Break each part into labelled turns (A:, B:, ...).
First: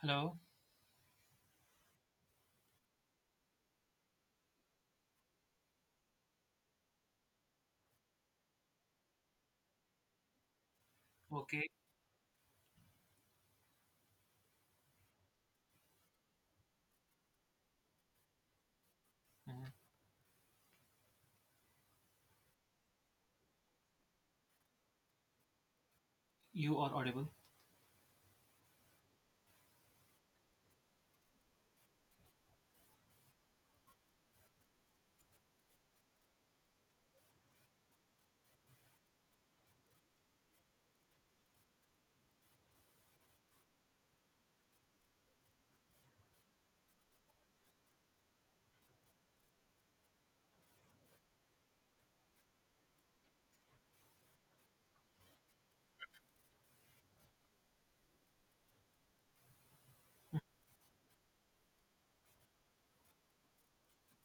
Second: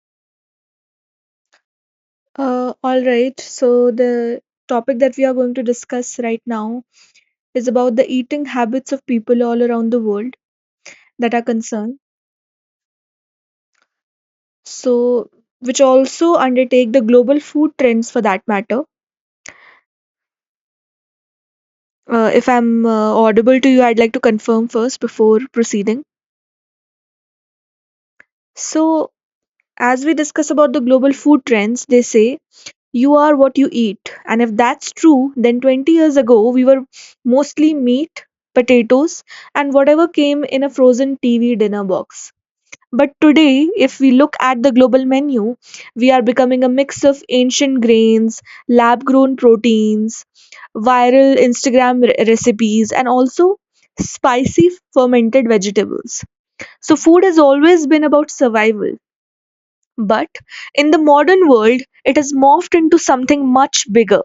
A: Hello.
B: All right. The topic that we are going to discuss right now is about the eating habits of people all around the world that are
A: Okay.
B: concerned. So, which also undertake the global food trends for that matter.
A: Mhm.
B: If I'm audible to you, I'd like to confirm first before proceeding.
A: You are audible.
B: So, as we discuss about the global food trends, they say you are what you eat. And if that's true, then 20 years ago, we were mostly meat, potatoes, and whatever came in a frozen TV dinner box. But today, if we look at the global menu, we are becoming a mix of ancient grains, lab grown proteins, viral Instagram recipes, and also spicy fermented vegetables. So, food has always been about survival. But in the modern world, it has morphed into something much bigger,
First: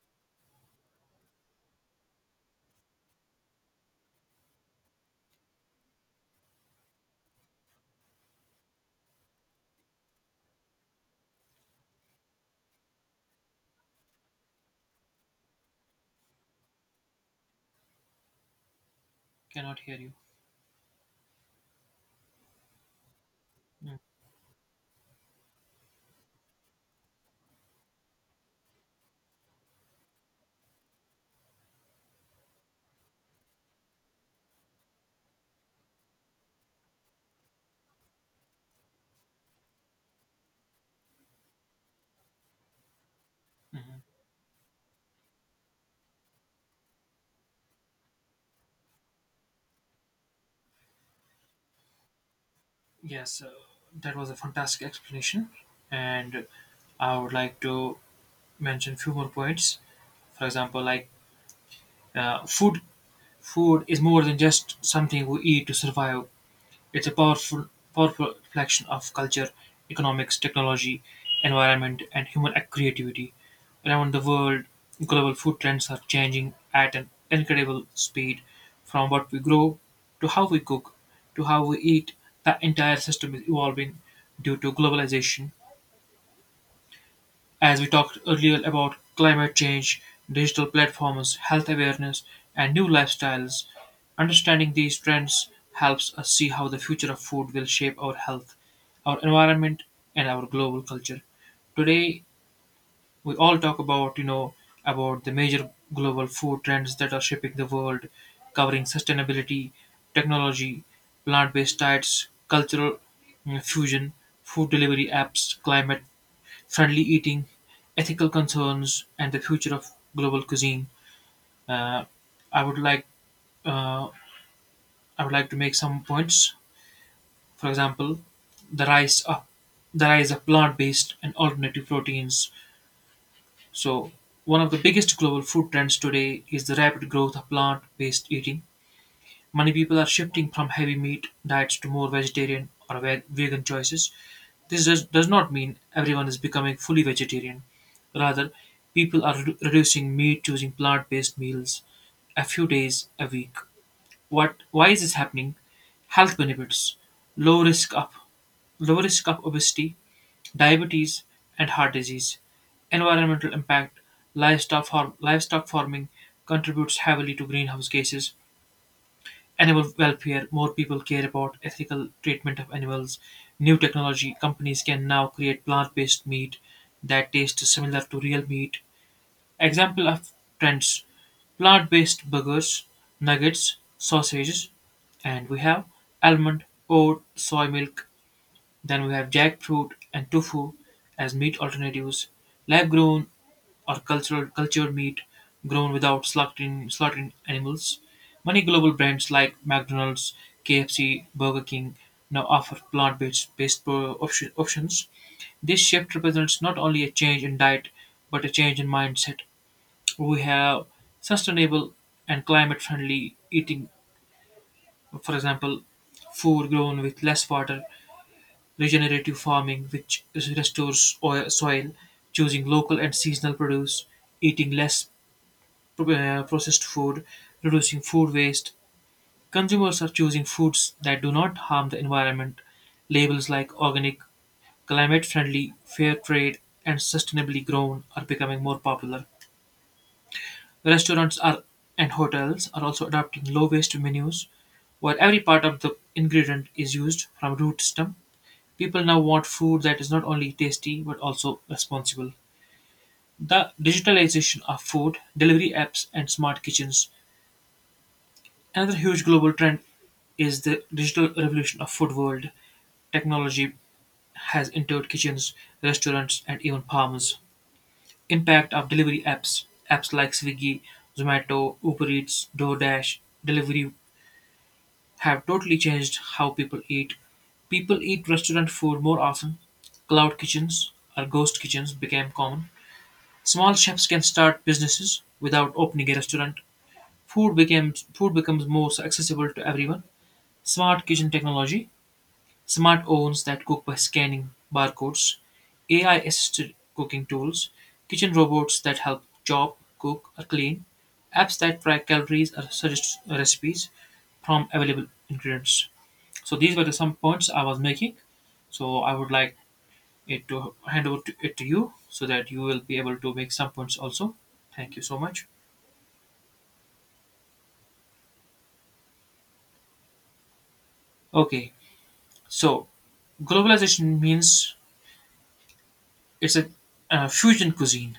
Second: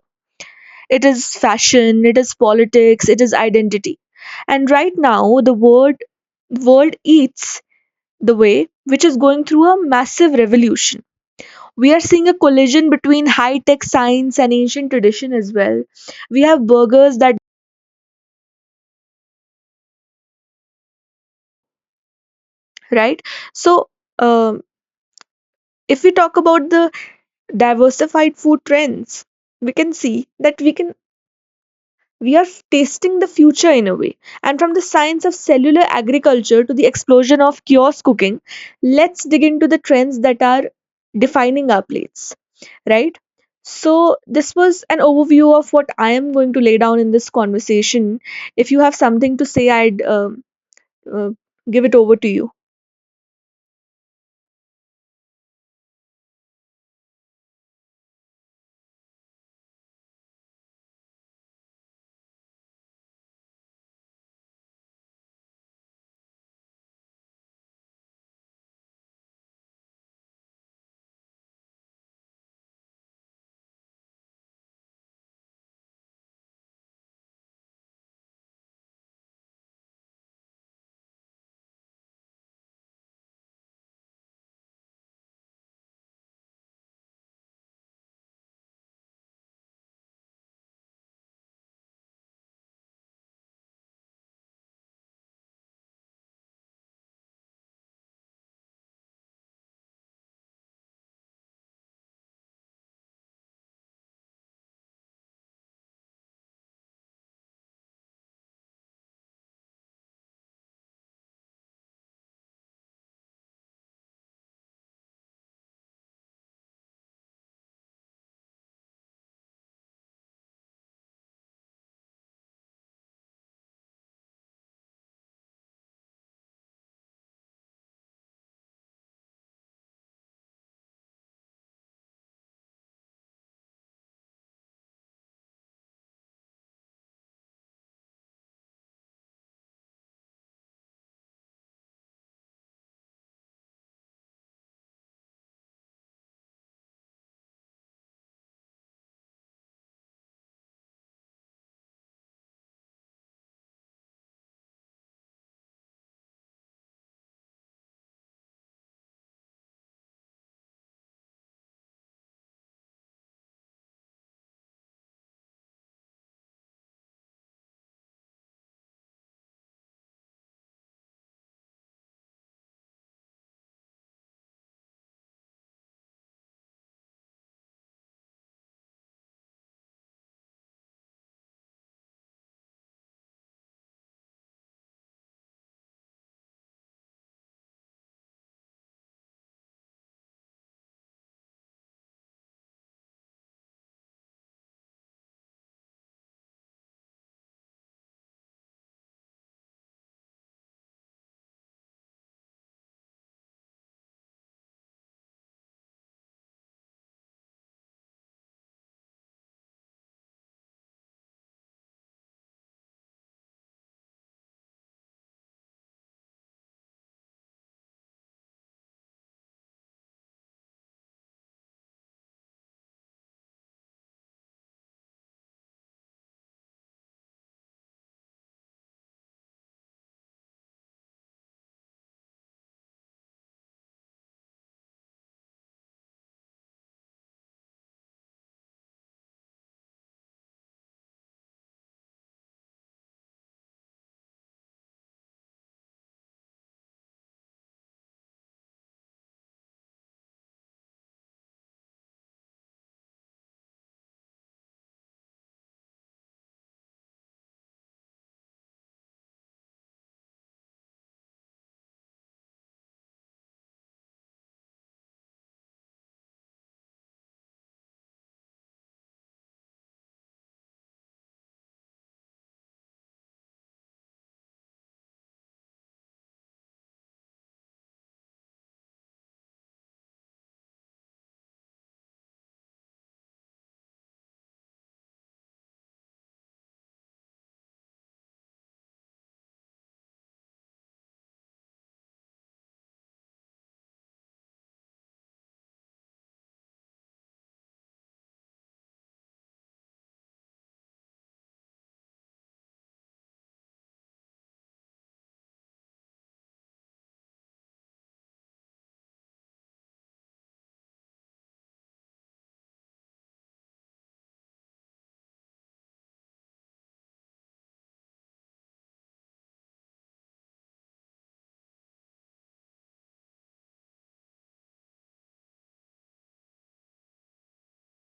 B: it is fashion, it is politics, it is identity. And right now, the word world eats the way which is going through a massive revolution. We are seeing a collision between high tech science and ancient tradition as well. We have burgers that,
A: Cannot hear you.
B: right? So, um, if we talk about the diversified food trends, we can see that we are tasting the future in a way. And from the science of cellular agriculture to the explosion of kiosk cooking, let's dig into the trends that are defining our plates, right?
A: Mm-hmm.
B: So, this was an overview of what I am going to lay down in this conversation. If you have something to say, I'd uh, give it over to you.
A: Yes, that was a fantastic explanation, and I would like to mention few more points. For example, like food. Food is more than just something we eat to survive. It's a powerful reflection of culture, economics, technology, environment, and human creativity. Around the world, global food trends are changing at an incredible speed from what we grow to how we cook to how we eat. The entire system is evolving due to globalization as we talked earlier about climate change, digital platforms, health awareness, and new lifestyles, understanding these trends helps us see how the future of food will shape our health, our environment, and our global culture. Today, we all talk about, about the major global food trends that are shaping the world, covering sustainability, technology, plant-based diets, cultural fusion, food delivery apps, climate friendly eating, ethical concerns, and the future of global cuisine. Uh, I would like uh, I would like to make some points. For example, the rise of the rise of plant-based and alternative proteins. So one of the biggest global food trends today is the rapid growth of plant-based eating. Many people are shifting from heavy meat diets to more vegetarian or vegan choices. This does not mean everyone is becoming fully vegetarian. Rather, people are reducing meat, choosing plant based meals a few days a week. Why is this happening? Health benefits, low risk of, low risk of obesity, diabetes, and heart disease. Environmental impact, livestock farming contributes heavily to greenhouse gases animal welfare, more people care about ethical treatment of animals. New technology companies can now create plant based meat that tastes similar to real meat. Example of trends plant based burgers, nuggets, sausages, and we have almond, oat, soy milk. Then we have jackfruit and tofu as meat alternatives. Lab grown or cultured meat grown without slaughtering animals. Many global brands like McDonald's, KFC, Burger King now offer plant based options. This shift represents not only a change in diet but a change in mindset. We have sustainable and climate friendly eating, for example, food grown with less water, regenerative farming, which restores soil, choosing local and seasonal produce, eating less processed food, reducing food waste. Consumers are choosing foods that do not harm the environment. Labels like organic, climate friendly, fair trade, and sustainably grown are becoming more popular. Restaurants are and hotels are also adopting low waste menus where every part of the ingredient is used from root stem. People now want food that is not only tasty but also responsible. The digitalization of food, delivery apps, and smart kitchens another huge global trend is the digital revolution of food world. Technology has entered kitchens, restaurants, and even farms. Impact of delivery apps. Apps like Swiggy, Zomato, Uber Eats, DoorDash, delivery have totally changed how people eat. People eat restaurant food more often. Cloud kitchens or ghost kitchens became common. Small chefs can start businesses without opening a restaurant. Food becomes more accessible to everyone. Smart kitchen technology smart ovens that cook by scanning barcodes, AI assisted cooking tools, kitchen robots that help chop, cook, or clean, apps that track calories or suggest recipes from available ingredients. So, these were the some points I was making. So, I would like it to hand over to, it to you so that you will be able to make some points also. Thank you so much. Okay, so globalization means it's a, fusion cuisine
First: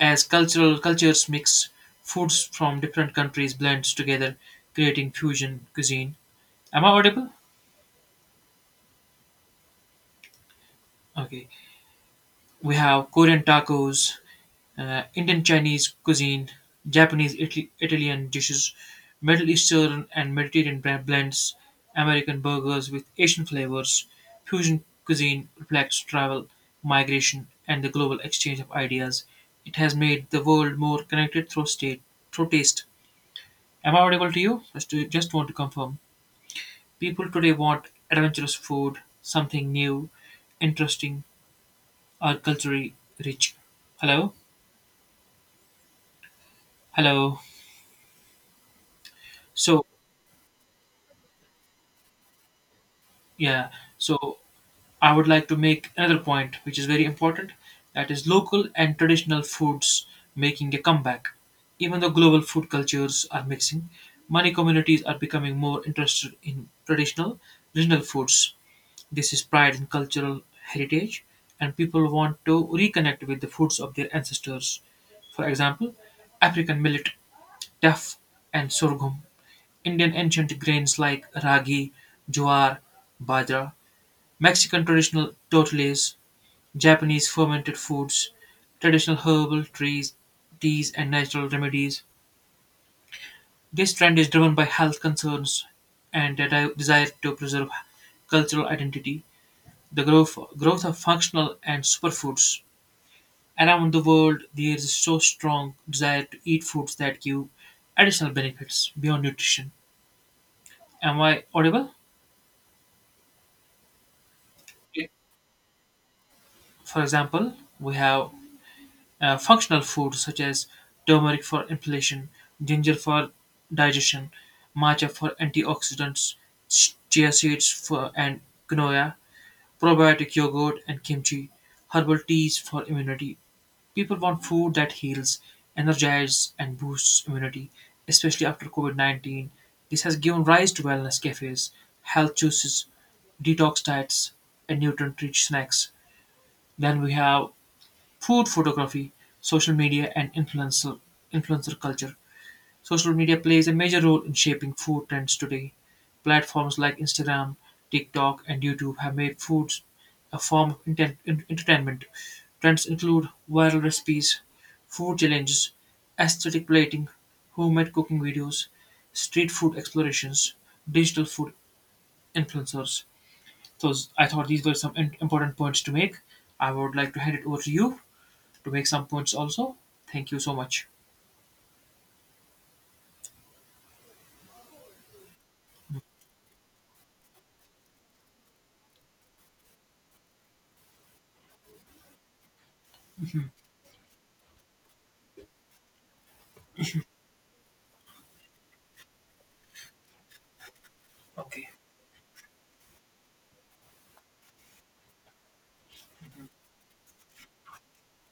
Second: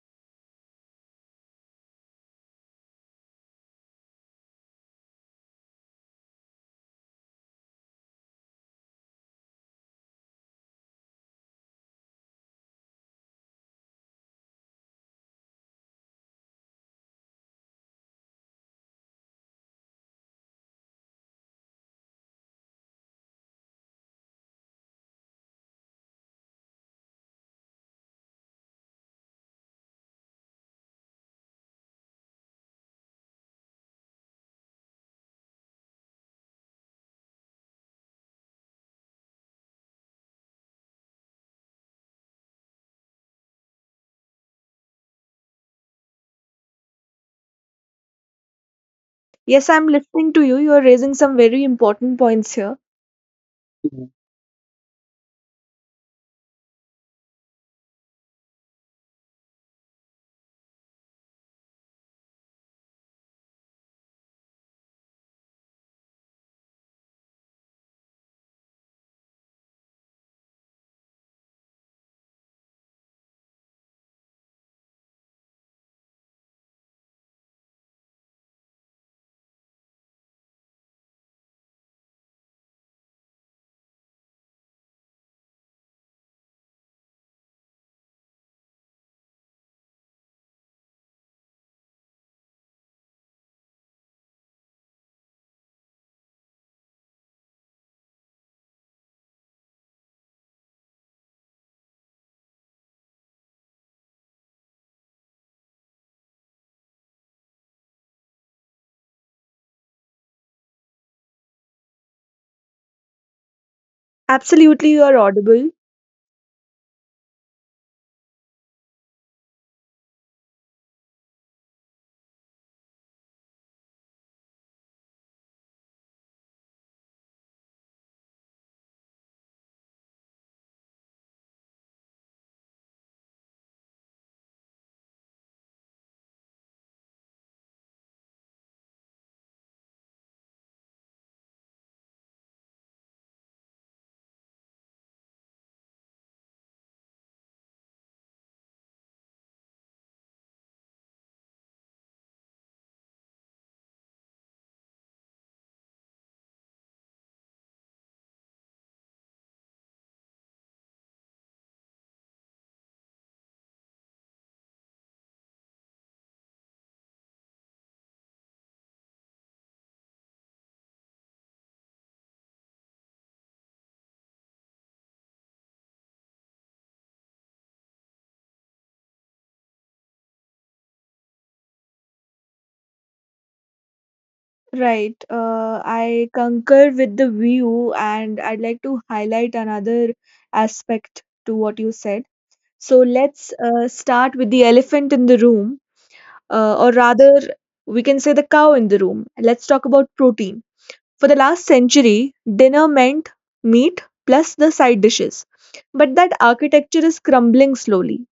A: as cultural cultures mix, foods from different countries blends together, creating fusion cuisine. Am I audible? Okay. We have Korean tacos, Indian Chinese cuisine, Italian dishes, Middle Eastern and Mediterranean blends, American burgers with Asian flavors. Fusion cuisine reflects travel, migration, and the global exchange of ideas. It has made the world more connected through taste. Am I audible to you? Just want to confirm. People today want adventurous food, something new, interesting, or culturally rich. Hello? Hello.
B: Yes,
A: So,
B: I'm listening to you. You're raising some very important points here.
A: yeah.
B: Mhm.
A: So, I would like to make another point, which is very important that is, local and traditional foods making a comeback. Even though global food cultures are mixing, many communities are becoming more interested in traditional, regional foods this is pride in cultural heritage, and people want to reconnect with the foods of their ancestors. For example, African millet, teff, and sorghum, Indian ancient grains like ragi, jowar, bajra, Mexican traditional tortillas, Japanese fermented foods, traditional herbal trees, teas, and natural remedies. This trend is driven by health concerns and a desire to preserve cultural identity. Growth of functional and superfoods. Around the world, there is so strong desire to eat foods that give additional benefits beyond nutrition. Am I audible?
B: Absolutely,
A: Yeah.
B: you're audible.
A: For example, we have functional foods such as turmeric for inflammation, ginger for digestion, matcha for antioxidants, chia seeds for and quinoa, probiotic yogurt and kimchi, herbal teas for immunity, people want food that heals, energizes, and boosts immunity, especially after COVID COVID-19. This has given rise to wellness cafes, health juices, detox diets, and nutrient rich snacks. Then we have food photography, social media, and influencer culture. Social media plays a major role in shaping food trends today. Platforms like Instagram, TikTok, and YouTube have made foods a form of entertainment. Trends include viral recipes, food challenges, aesthetic plating, homemade cooking videos, street food explorations, digital food influencers. So I thought these were some important points to make. I would like to hand it over to you to make some points also. Thank you so much.
B: Right. I concur with the view, and I'd like to highlight another aspect to what you said. So let's start with the elephant in the room, or rather, we can say the cow in the room. Let's talk about protein. For the last
A: Okay.
B: century, dinner meant meat plus the side dishes. But that architecture is crumbling slowly.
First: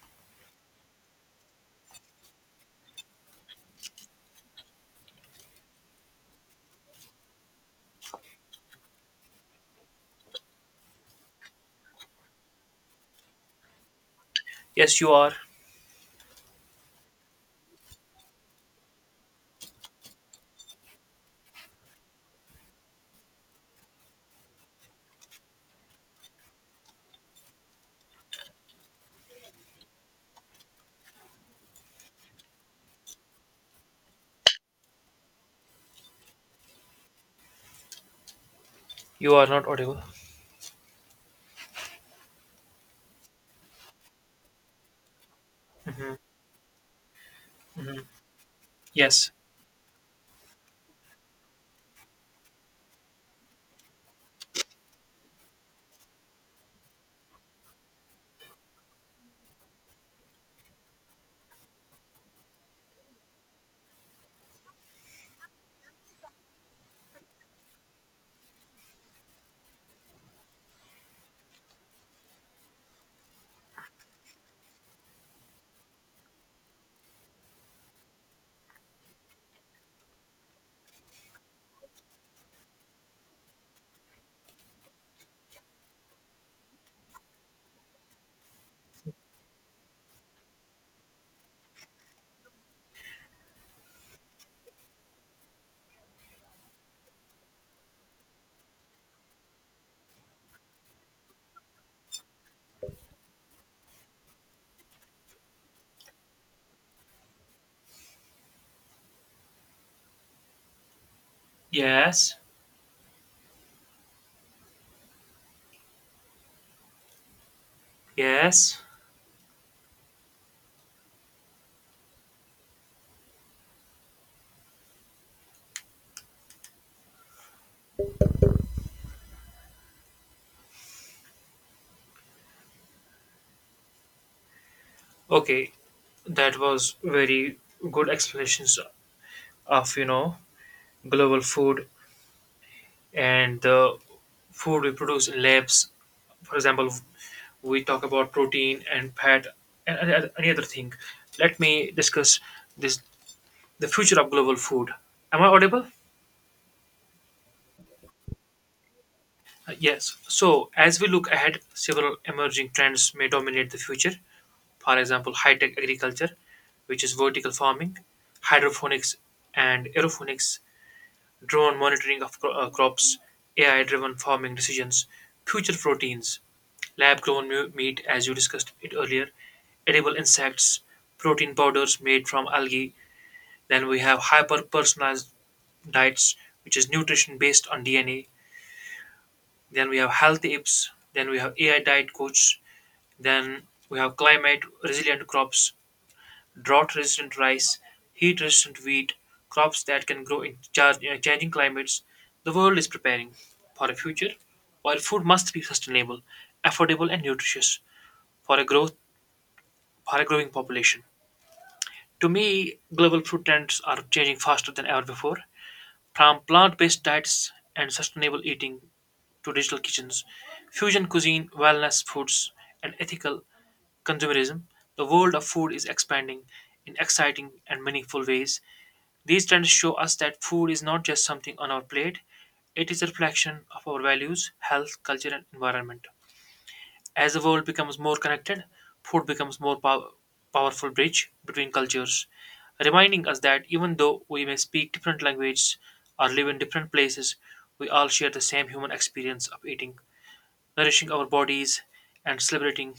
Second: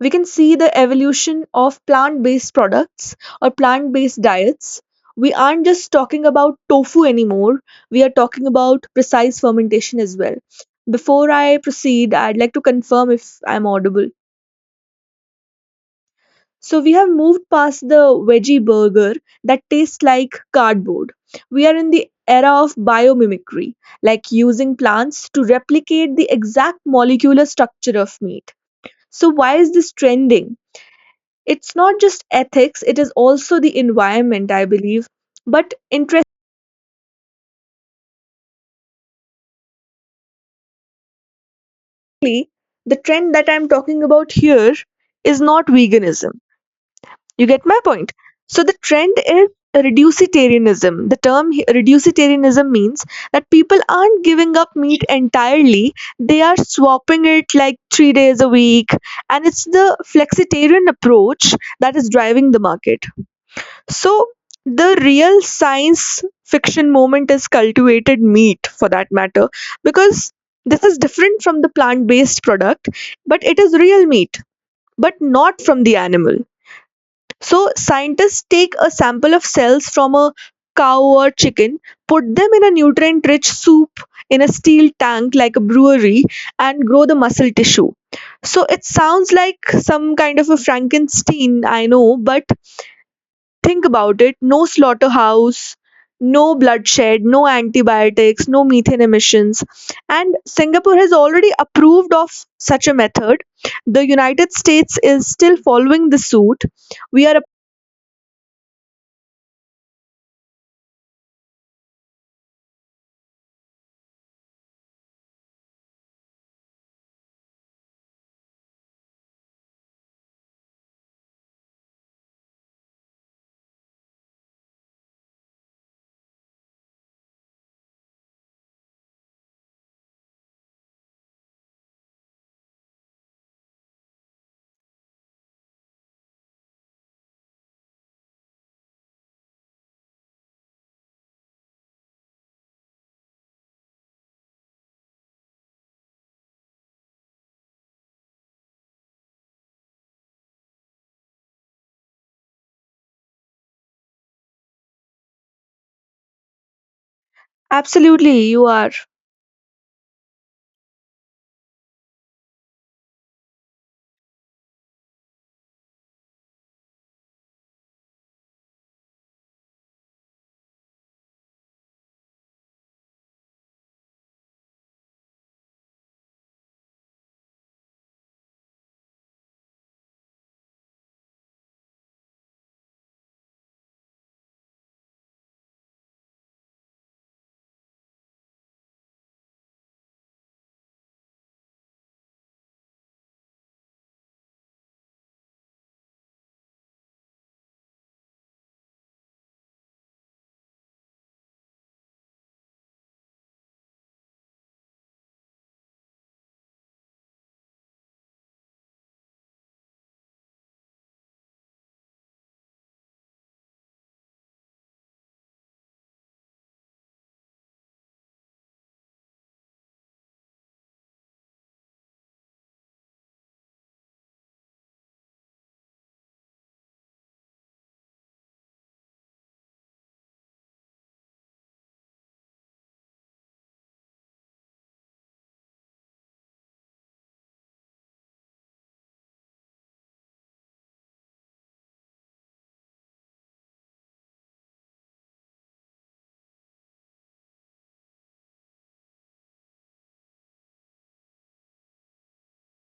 B: We can see the evolution of plant based products or plant based diets. We aren't just talking about tofu anymore, we are talking about precise fermentation as well. Before I proceed, I'd like to confirm if I'm audible.
A: Yes, you are.
B: So, we have moved past the veggie burger that tastes like cardboard. We are in the era of biomimicry, like using plants to replicate the exact molecular structure of meat. So, why is this trending? It's not just ethics, it is also the environment, I believe. But interestingly,
A: You are not audible.
B: the trend that I'm talking about here is not veganism. You get my point? So the trend
A: Yes,
B: is reducitarianism. The term reducitarianism means that people aren't giving up meat entirely, they are swapping it like 3 days a week. And it's the flexitarian approach that is driving the market. So the real science fiction moment is cultivated meat for that matter, because this is different from the plant based product, but it is real meat, but not from the animal. So scientists take a sample of cells from a cow or chicken, put them in a nutrient rich soup in a steel tank like a brewery, and grow the muscle tissue. So it sounds like some kind of a Frankenstein, I know, but think about it, no slaughterhouse, no bloodshed, no antibiotics, no methane emissions. And Singapore has already approved of such a method. The United States is still following the suit. We are
A: yes, yes. Okay, that was very good explanations of, you know, global food and the food we produce in labs. For example, we talk about protein and fat and any other thing. Let me discuss this the future of global food. Am I audible?
B: absolutely, you are.
A: Yes. So, as we look ahead, several emerging trends may dominate the future. For example, high tech agriculture, which is vertical farming, hydroponics and aeroponics, drone monitoring of crops, AI driven farming decisions, future proteins, lab grown meat, as you discussed it earlier, edible insects, protein powders made from algae. Then we have hyper personalized diets, which is nutrition based on DNA. Then we have healthy apes. Then we have AI diet coach. Then we have climate resilient crops. Drought-resistant rice, heat-resistant wheat, crops that can grow in changing climates. The world is preparing for a future where food must be sustainable, affordable, and nutritious for a growing population. To me, global food trends are changing faster than ever before. From plant-based diets and sustainable eating to digital kitchens, fusion cuisine, wellness foods, and ethical consumerism, the world of food is expanding in exciting and meaningful ways. These trends show us that food is not just something on our plate, it is a reflection of our values, health, culture, and environment. As the world becomes more connected, food becomes more powerful bridge between cultures, reminding us that even though we may speak different languages or live in different places, we all share the same human experience of eating, nourishing our bodies, and celebrating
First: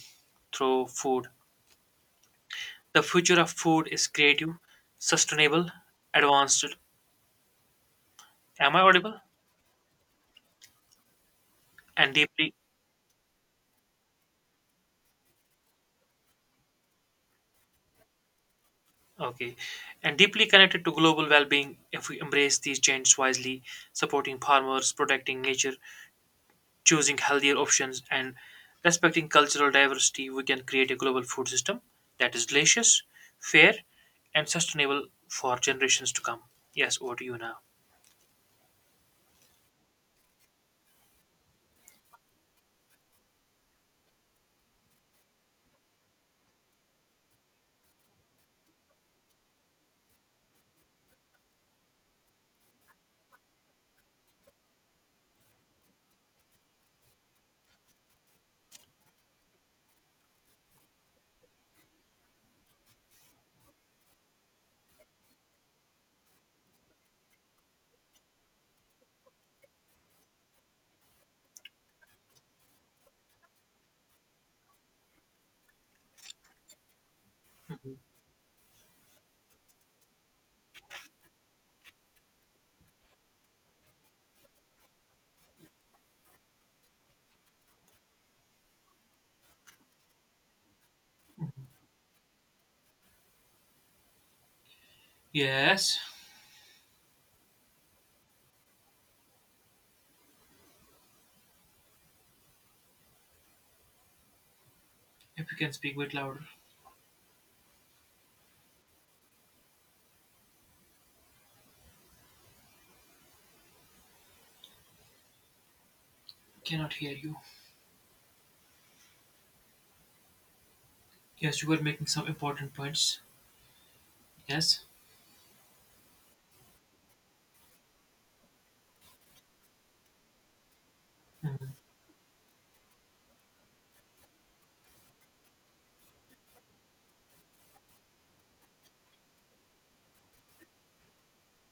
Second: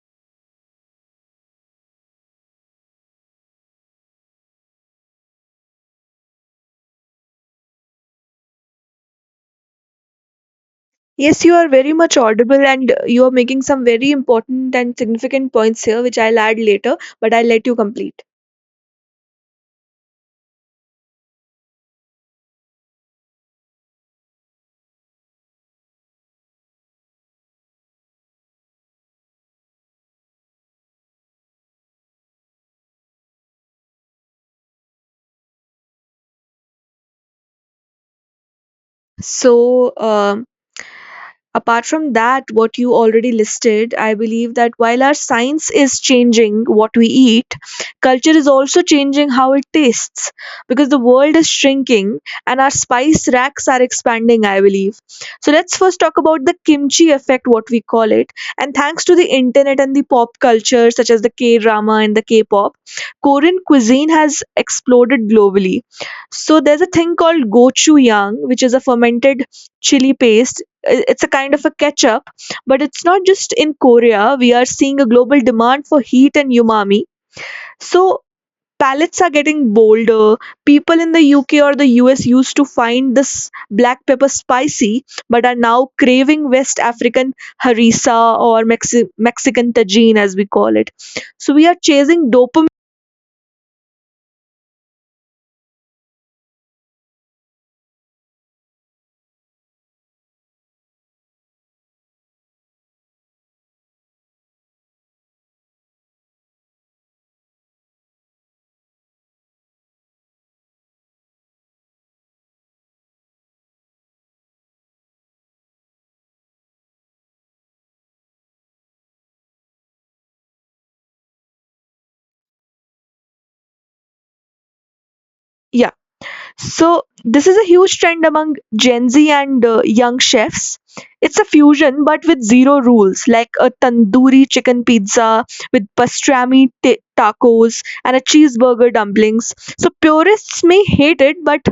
A: through food. The future of food is creative, sustainable, advanced. Am I audible?
B: Yes, you are very
A: And
B: much
A: deeply
B: audible and you are making some very important and significant points here, which I'll add later, but I'll let you complete.
A: okay, and deeply connected to global well being if we embrace these changes wisely, supporting farmers, protecting nature, choosing healthier options, and respecting cultural diversity, we can create a global food system that is delicious, fair, and sustainable for generations to come. Yes, over to you now.
B: So, um, Apart from that, what you already listed, I believe that while our science is changing what we eat, culture is also changing how it tastes because the world is shrinking and our spice racks are expanding, I believe. So let's first talk about the kimchi effect, what we call it. And thanks to the internet and the pop culture, such as the K drama and the K pop, Korean cuisine has exploded globally. So there's a thing called gochujang, which is a fermented chili paste, it's a kind of a catch up, but it's not just in Korea. We are seeing a global demand for heat and umami.
A: Mhm.
B: So palates are getting bolder. People in the UK or the US used to find this black pepper spicy, but are now craving West African harissa or Mexican tajine as we call it. So we are chasing dopamine.
A: Yes, if you can speak a bit louder, cannot hear you. Yes, you were making some important points. Yes.
B: Yeah. So this is a huge trend among Gen Z and young chefs. It's a
A: Mhm.
B: fusion but with zero rules, like a tandoori chicken pizza with pastrami ta tacos and a cheeseburger dumplings. So purists may hate it, but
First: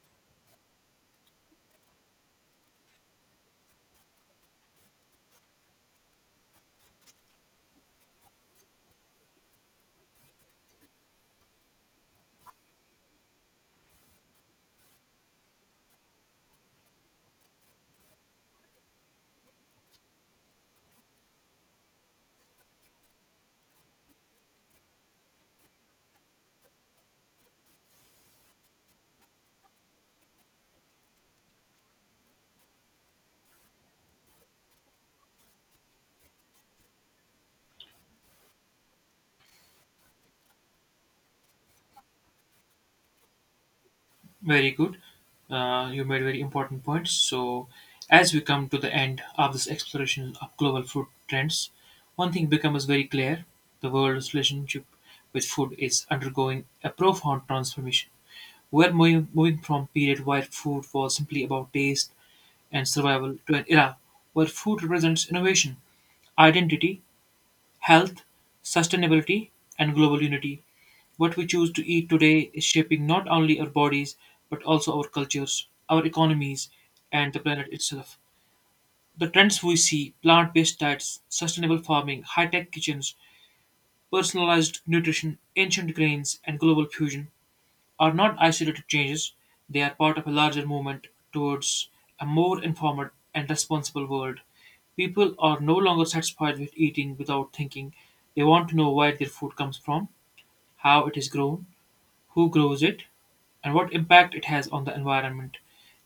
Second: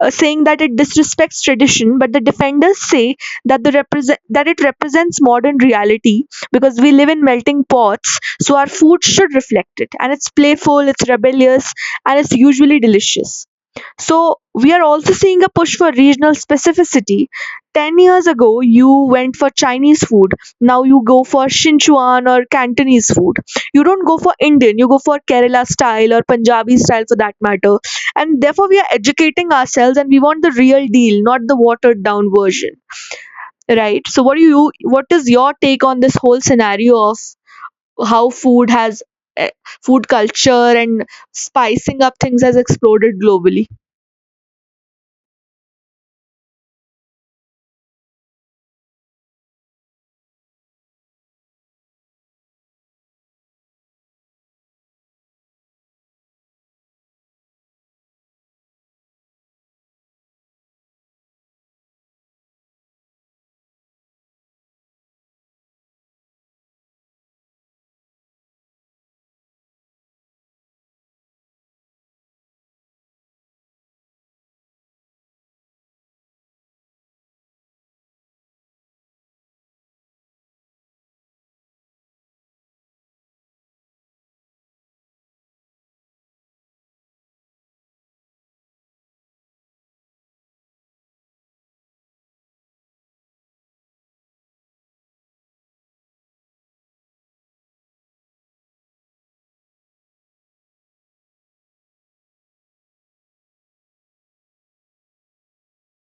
B: saying that it disrespects tradition. But the defenders say that it represents modern reality because we live in melting pots, so our food should reflect it. And it's playful, it's rebellious, and it's usually delicious. So we are also seeing a push for regional specificity. 10 years ago, you went for Chinese food. Now you go for Sichuan or Cantonese food. You don't go for Indian, you go for Kerala style or Punjabi style for that matter. And therefore, we are educating ourselves and we want the real deal, not the watered down version. Right? So, what is your take on this whole scenario of how eh, food culture and spicing up things has exploded globally?
A: Very good. You made very important points. So, as we come to the end of this exploration of global food trends, one thing becomes very clear the world's relationship with food is undergoing a profound transformation. Moving from a period where food was simply about taste and survival to an era where food represents innovation, identity, health, sustainability, and global unity. What we choose to eat today is shaping not only our bodies, but also our cultures, our economies, and the planet itself. The trends we see plant based diets, sustainable farming, high tech kitchens, personalized nutrition, ancient grains, and global fusion are not isolated changes. They are part of a larger movement towards a more informed and responsible world. People are no longer satisfied with eating without thinking. They want to know where their food comes from, how it is grown, who grows it, and what impact it has on the environment.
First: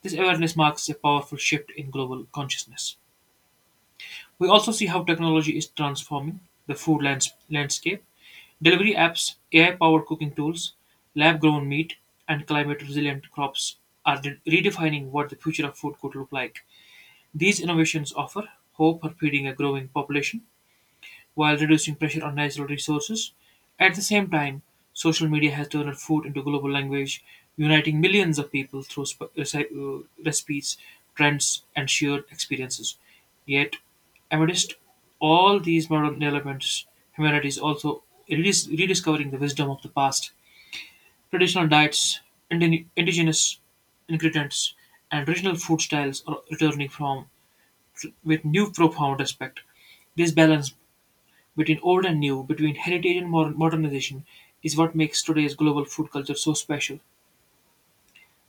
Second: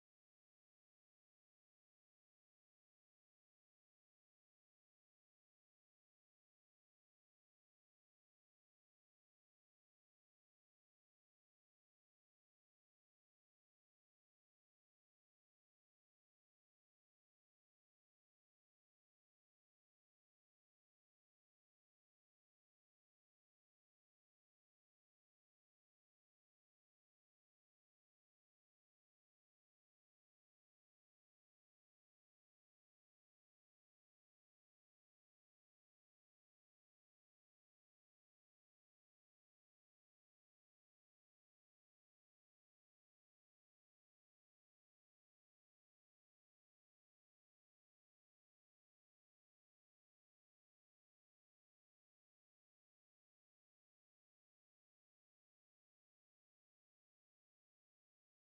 A: This awareness marks a powerful shift in global consciousness. We also see how technology is transforming the food landscape. Delivery apps, AI powered cooking tools, lab grown meat, and climate resilient crops are redefining what the future of food could look like. These innovations offer hope for feeding a growing population while reducing pressure on natural resources. At the same time, social media has turned food into global language, uniting millions of people through recipes, trends, and shared experiences. Yet, amidst all these modern developments, humanity is also rediscovering the wisdom of the past. Traditional diets, indigenous ingredients, and regional food styles are returning from with new profound respect. This balance between old and new, between heritage and modernization, is what makes today's global food culture so special.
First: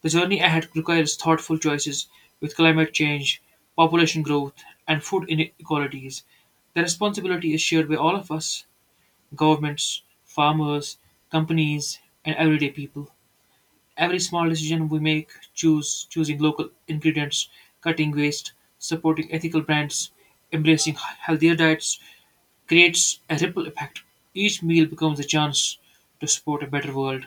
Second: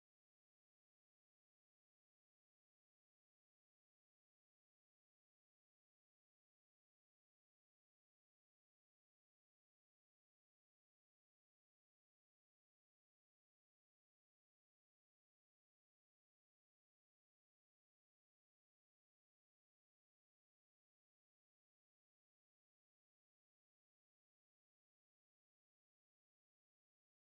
A: The journey ahead requires thoughtful choices with climate change, population growth, and food inequalities. The responsibility is shared by all of us governments, farmers, companies, and everyday people. Every small decision we make, choose choosing local ingredients, cutting waste, supporting ethical brands, embracing healthier diets, creates a ripple effect. Each meal becomes a chance to support a better world.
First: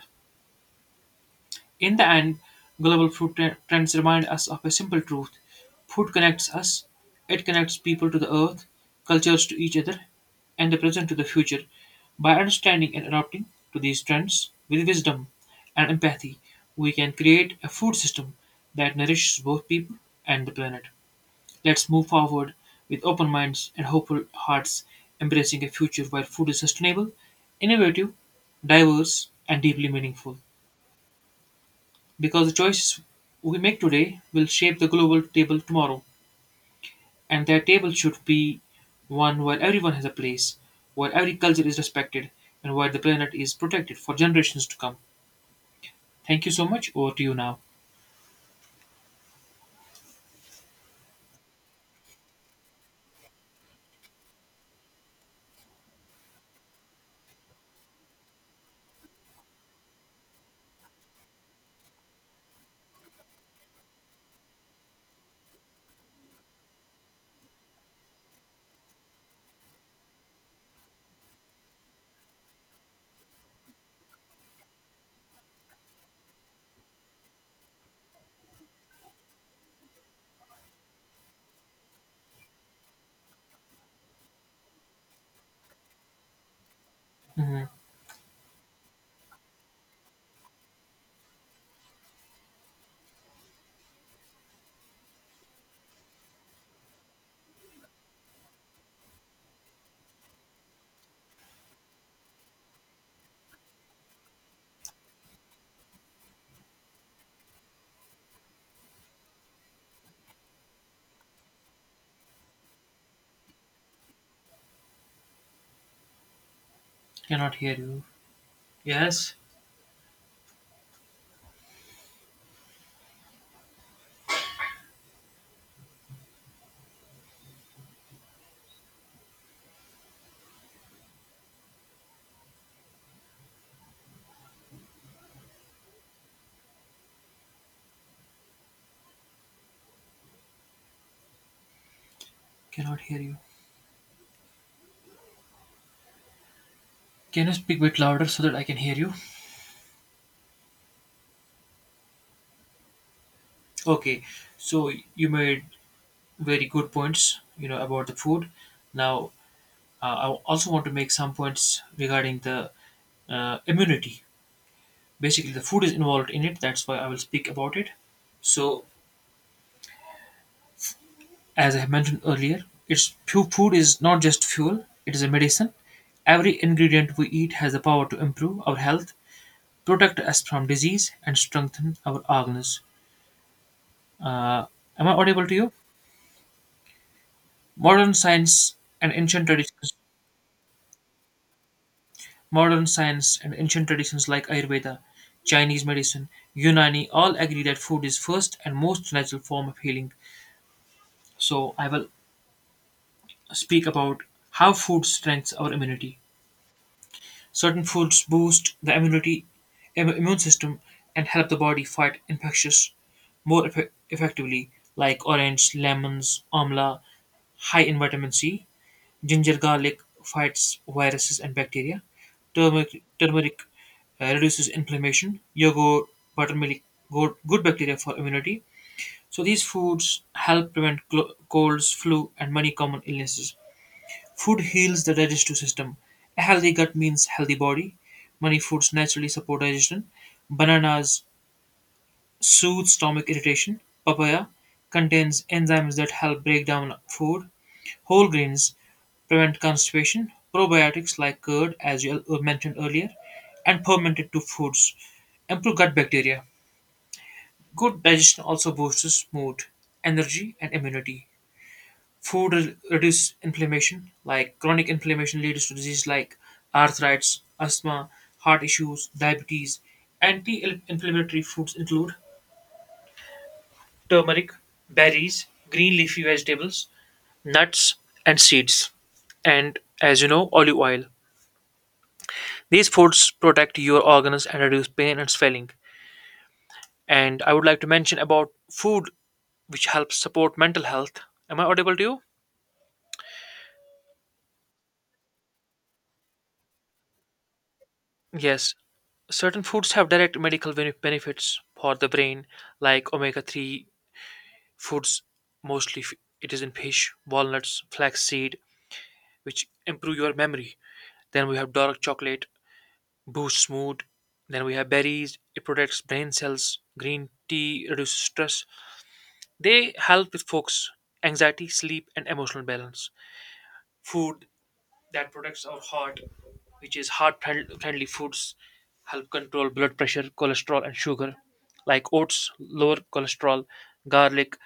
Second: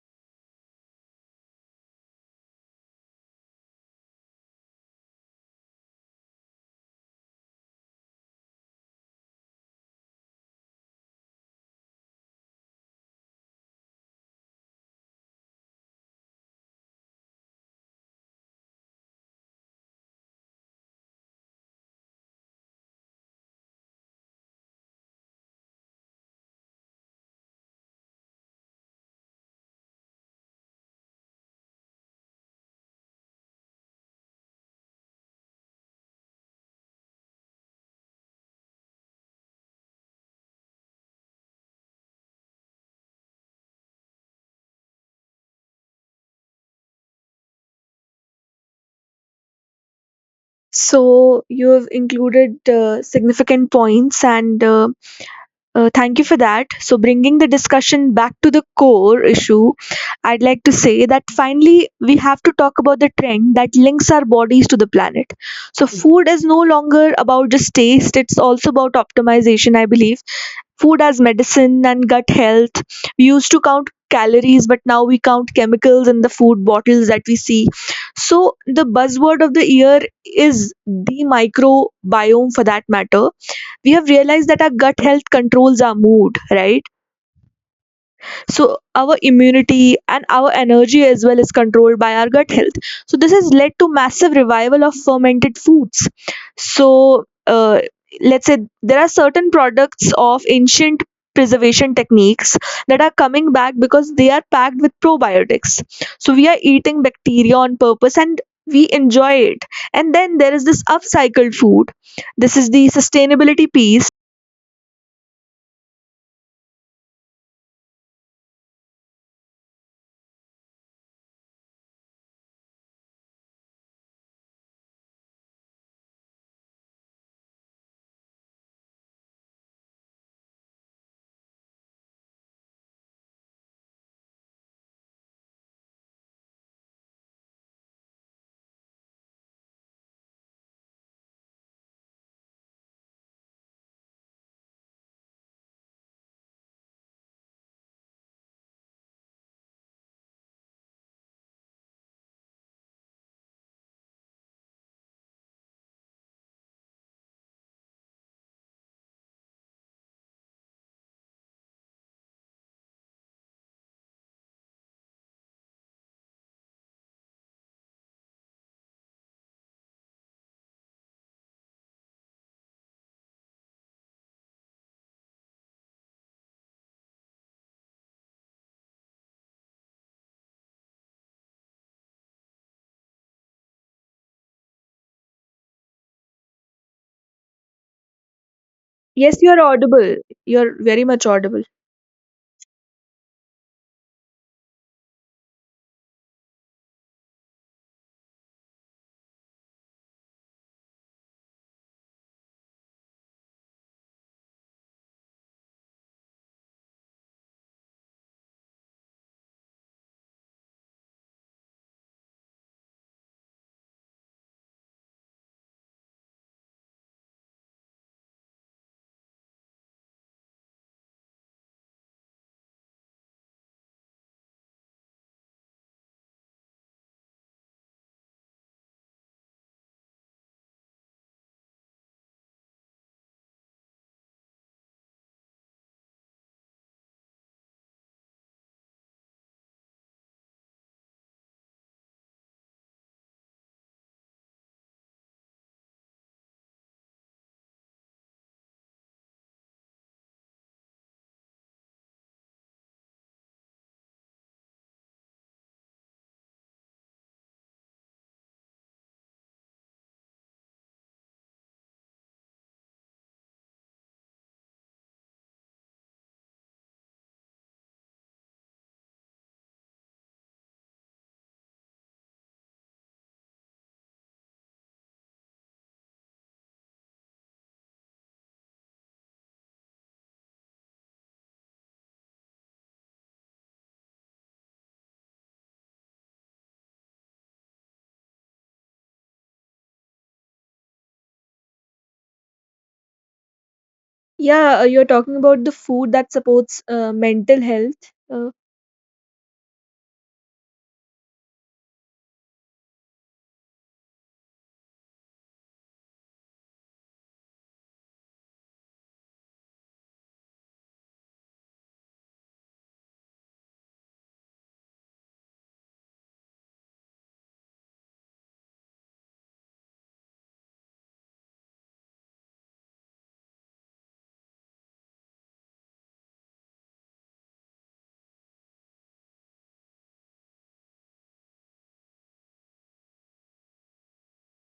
A: In the end, global food trends remind us of a simple truth food connects us, it connects people to the earth, cultures to each other, and the present to the future. By understanding and adapting to these trends with wisdom and empathy, we can create a food system that nourishes both people and the planet. Let's move forward with open minds and hopeful hearts, embracing a future where food is sustainable, innovative, diverse, and deeply meaningful. Because the choices we make today will shape the global table tomorrow, and that table should be one where everyone has a place, where every culture is respected, and where the planet is protected for generations to come. Thank you so much. Over to you now.
B: So you've included significant points, and thank you for that. So bringing the discussion back to the core issue, I'd like to say that finally we have to talk about the trend that links our bodies to the planet. So food is no longer about just taste; it's also about optimization, I believe, food as medicine and gut health. We used to count calories, but now we count chemicals in the food bottles that we see. So, the buzzword of the year is the microbiome for that matter. We have realized that our gut health controls our mood, right?
A: Mhm.
B: So our immunity and our energy as well is controlled by our gut health. So this has led to massive revival of fermented foods. So let's say there are certain products of ancient preservation techniques that are coming back because they are packed with probiotics. So we are eating bacteria on purpose and we enjoy it. And then there is this upcycled food, this is the sustainability piece.
A: Cannot hear you. Yes, cannot hear you. Can you speak a bit louder so that I can hear you? Okay, so you made very good points, about the food. Now, I also want to make some points regarding the immunity. Basically, the food is involved in it. That's why I will speak about it. So, as I mentioned earlier, it's food is not just fuel; it is a medicine. Every ingredient we eat has the power to improve our health, protect us from disease, and strengthen our organs. Uh, am I audible to you? Modern science and
B: Yes,
A: ancient
B: you are
A: traditions
B: audible, you're very much audible.
A: Modern science and ancient traditions like Ayurveda, Chinese medicine, Unani all agree that food is first and most natural form of healing. So I will speak about how food strengthens our immunity. Certain foods boost the immunity, immune system and help the body fight infectious more effectively, like orange, lemons, amla, high in vitamin C. Ginger garlic fights viruses and bacteria. Turmeric reduces inflammation. Yogurt, buttermilk, good bacteria for immunity. So these foods help prevent colds, flu, and many common illnesses. Food heals the digestive system. A healthy gut means healthy body. Many foods naturally support digestion. Bananas soothe stomach irritation. Papaya contains enzymes that help break down food. Whole grains prevent constipation. Probiotics like curd, as you mentioned earlier, and fermented two foods improve gut bacteria. Good digestion also boosts mood, energy, and immunity. Food reduces inflammation, like chronic inflammation leads to diseases like arthritis, asthma, heart issues, diabetes. Anti inflammatory foods include turmeric, berries, green leafy vegetables, nuts, and seeds. And as you know, olive oil. These foods protect your organs and reduce pain and swelling. And I would like to mention about food which helps support mental health. Am I audible to you?
B: Yeah, you're talking about the food that supports mental health. Uh,
A: Yes. Certain foods have direct medical benefits for the brain, like omega 3 foods, mostly it is in fish, walnuts, flaxseed, which improve your memory. Then we have dark chocolate, boosts mood. Then we have berries, it protects brain cells. Green tea reduces stress. They help with focus, anxiety, sleep, and emotional balance. Food that protects our heart, which is heart friendly foods, help control blood pressure, cholesterol, and sugar, like oats, lower cholesterol, garlic,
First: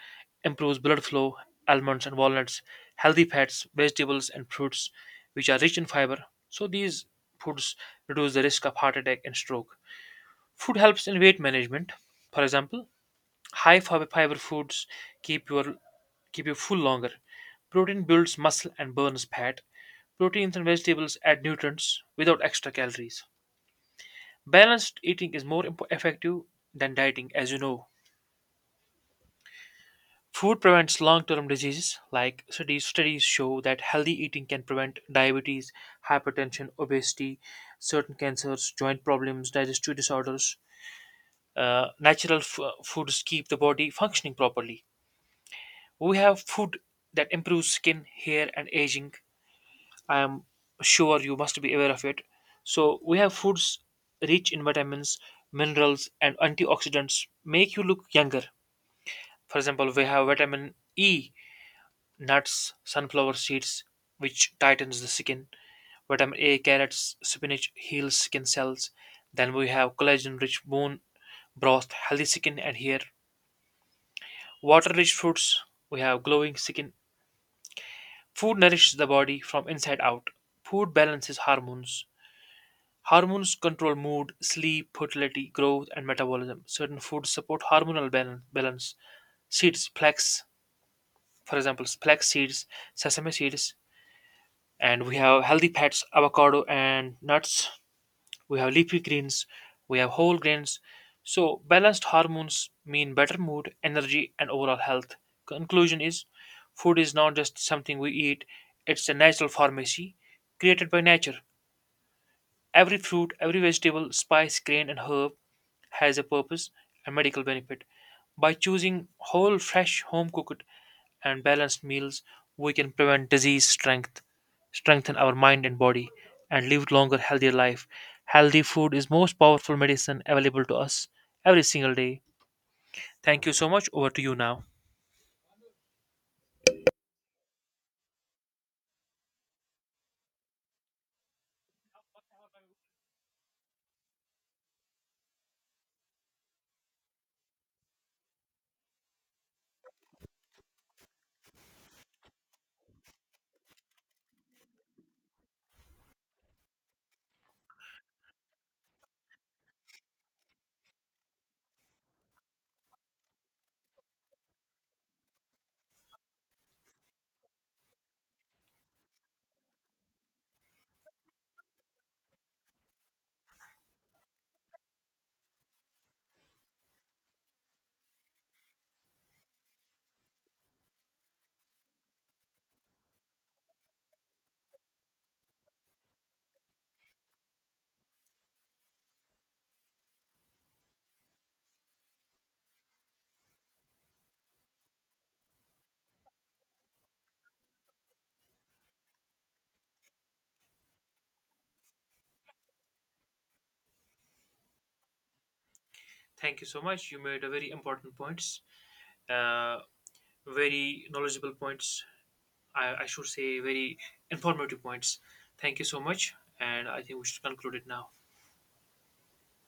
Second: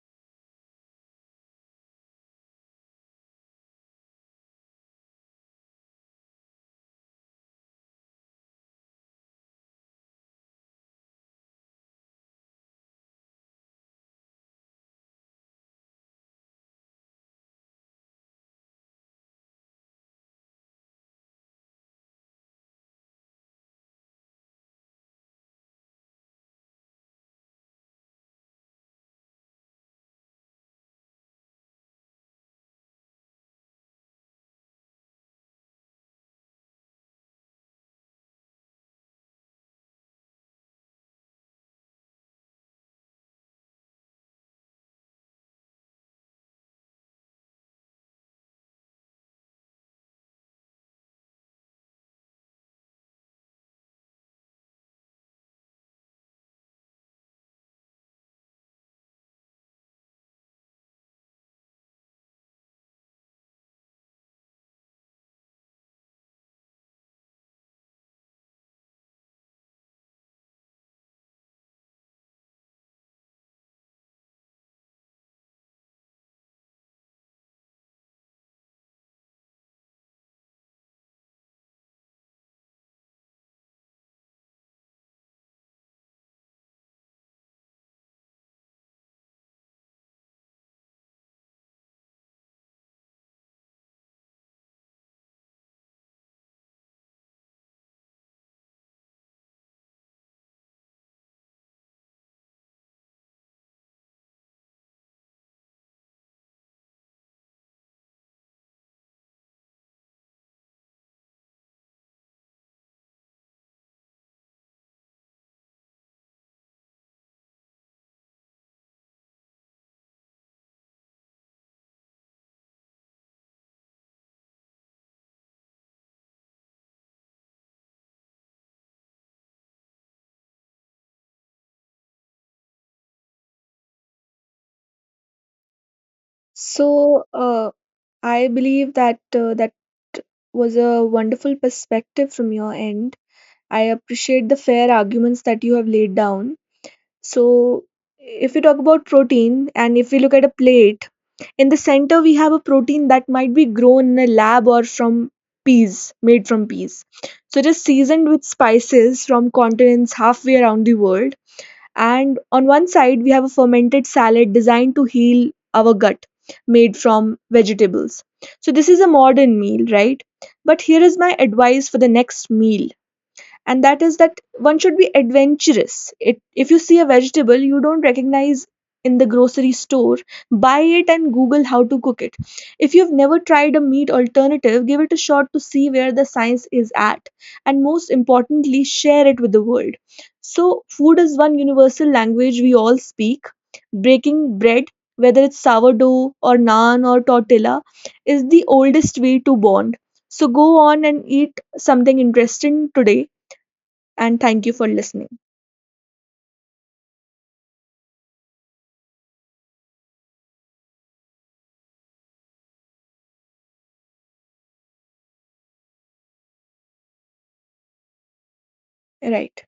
A: improves blood flow, almonds and walnuts, healthy fats, vegetables, and fruits, which are rich in fiber. So, these foods reduce the risk of heart attack and stroke. Food helps in weight management. For example, high fiber foods keep your keep you full longer. Protein builds muscle and burns fat. Proteins and vegetables add nutrients without extra calories. Balanced eating is more effective than dieting, as you know. Food prevents long term diseases, like studies show that healthy eating can prevent diabetes, hypertension, obesity, certain cancers, joint problems, digestive disorders. Natural foods keep the body functioning properly. We have food that improves skin, hair, and aging. I am sure you must be aware of it. So, we have foods rich in vitamins, minerals, and antioxidants make you look younger. For example, we have vitamin E, nuts, sunflower seeds, which tightens the skin. Vitamin A, carrots, spinach heals skin cells. Then we have collagen rich bone broth, healthy skin and hair. Water rich fruits, we have glowing skin. Food nourishes the body from inside out. Food balances hormones. Hormones control mood, sleep, fertility, growth, and metabolism. Certain foods support hormonal balance. Seeds, flax, for example, flax seeds, sesame seeds, and we have healthy fats, avocado, and nuts. We have leafy greens, we have whole grains. So, balanced hormones mean better mood, energy, and overall health. Conclusion is food is not just something we eat, it's a natural pharmacy created by nature. Every fruit, every vegetable, spice, grain, and herb has a purpose and medical benefit. By choosing whole, fresh, home cooked, and balanced meals, we can prevent disease, strengthen our mind and body, and live longer, healthier life. Healthy food is most powerful medicine available to us every single day. Thank you so much. Over to you now.
B: so uh, I believe that that was a wonderful perspective from your end. I appreciate the fair arguments that you have laid down. So if we talk about protein and if we look at a plate, in the center we have a protein that might be grown in a lab or from peas, made from peas. So it is seasoned with spices from continents halfway around the world. And on one side, we have a fermented salad designed to heal our gut, made from vegetables. So, this is a modern meal, right? But here is my advice for the next meal, and that is that one should be adventurous. If you see a vegetable you don't recognize in the grocery store, buy it and Google how to cook it. If you've never tried a meat alternative, give it a shot to see where the science is at, and most importantly, share it with the world. So, food is one universal language we all speak. Breaking bread, whether it's sourdough or naan or tortilla, is the oldest way to bond. So, go on and eat something interesting today and thank you for listening.
A: Thank you so much. You made a very important points, uh, very knowledgeable points I should say, very informative points. Thank you so much, and I think we should conclude it now.
B: Right.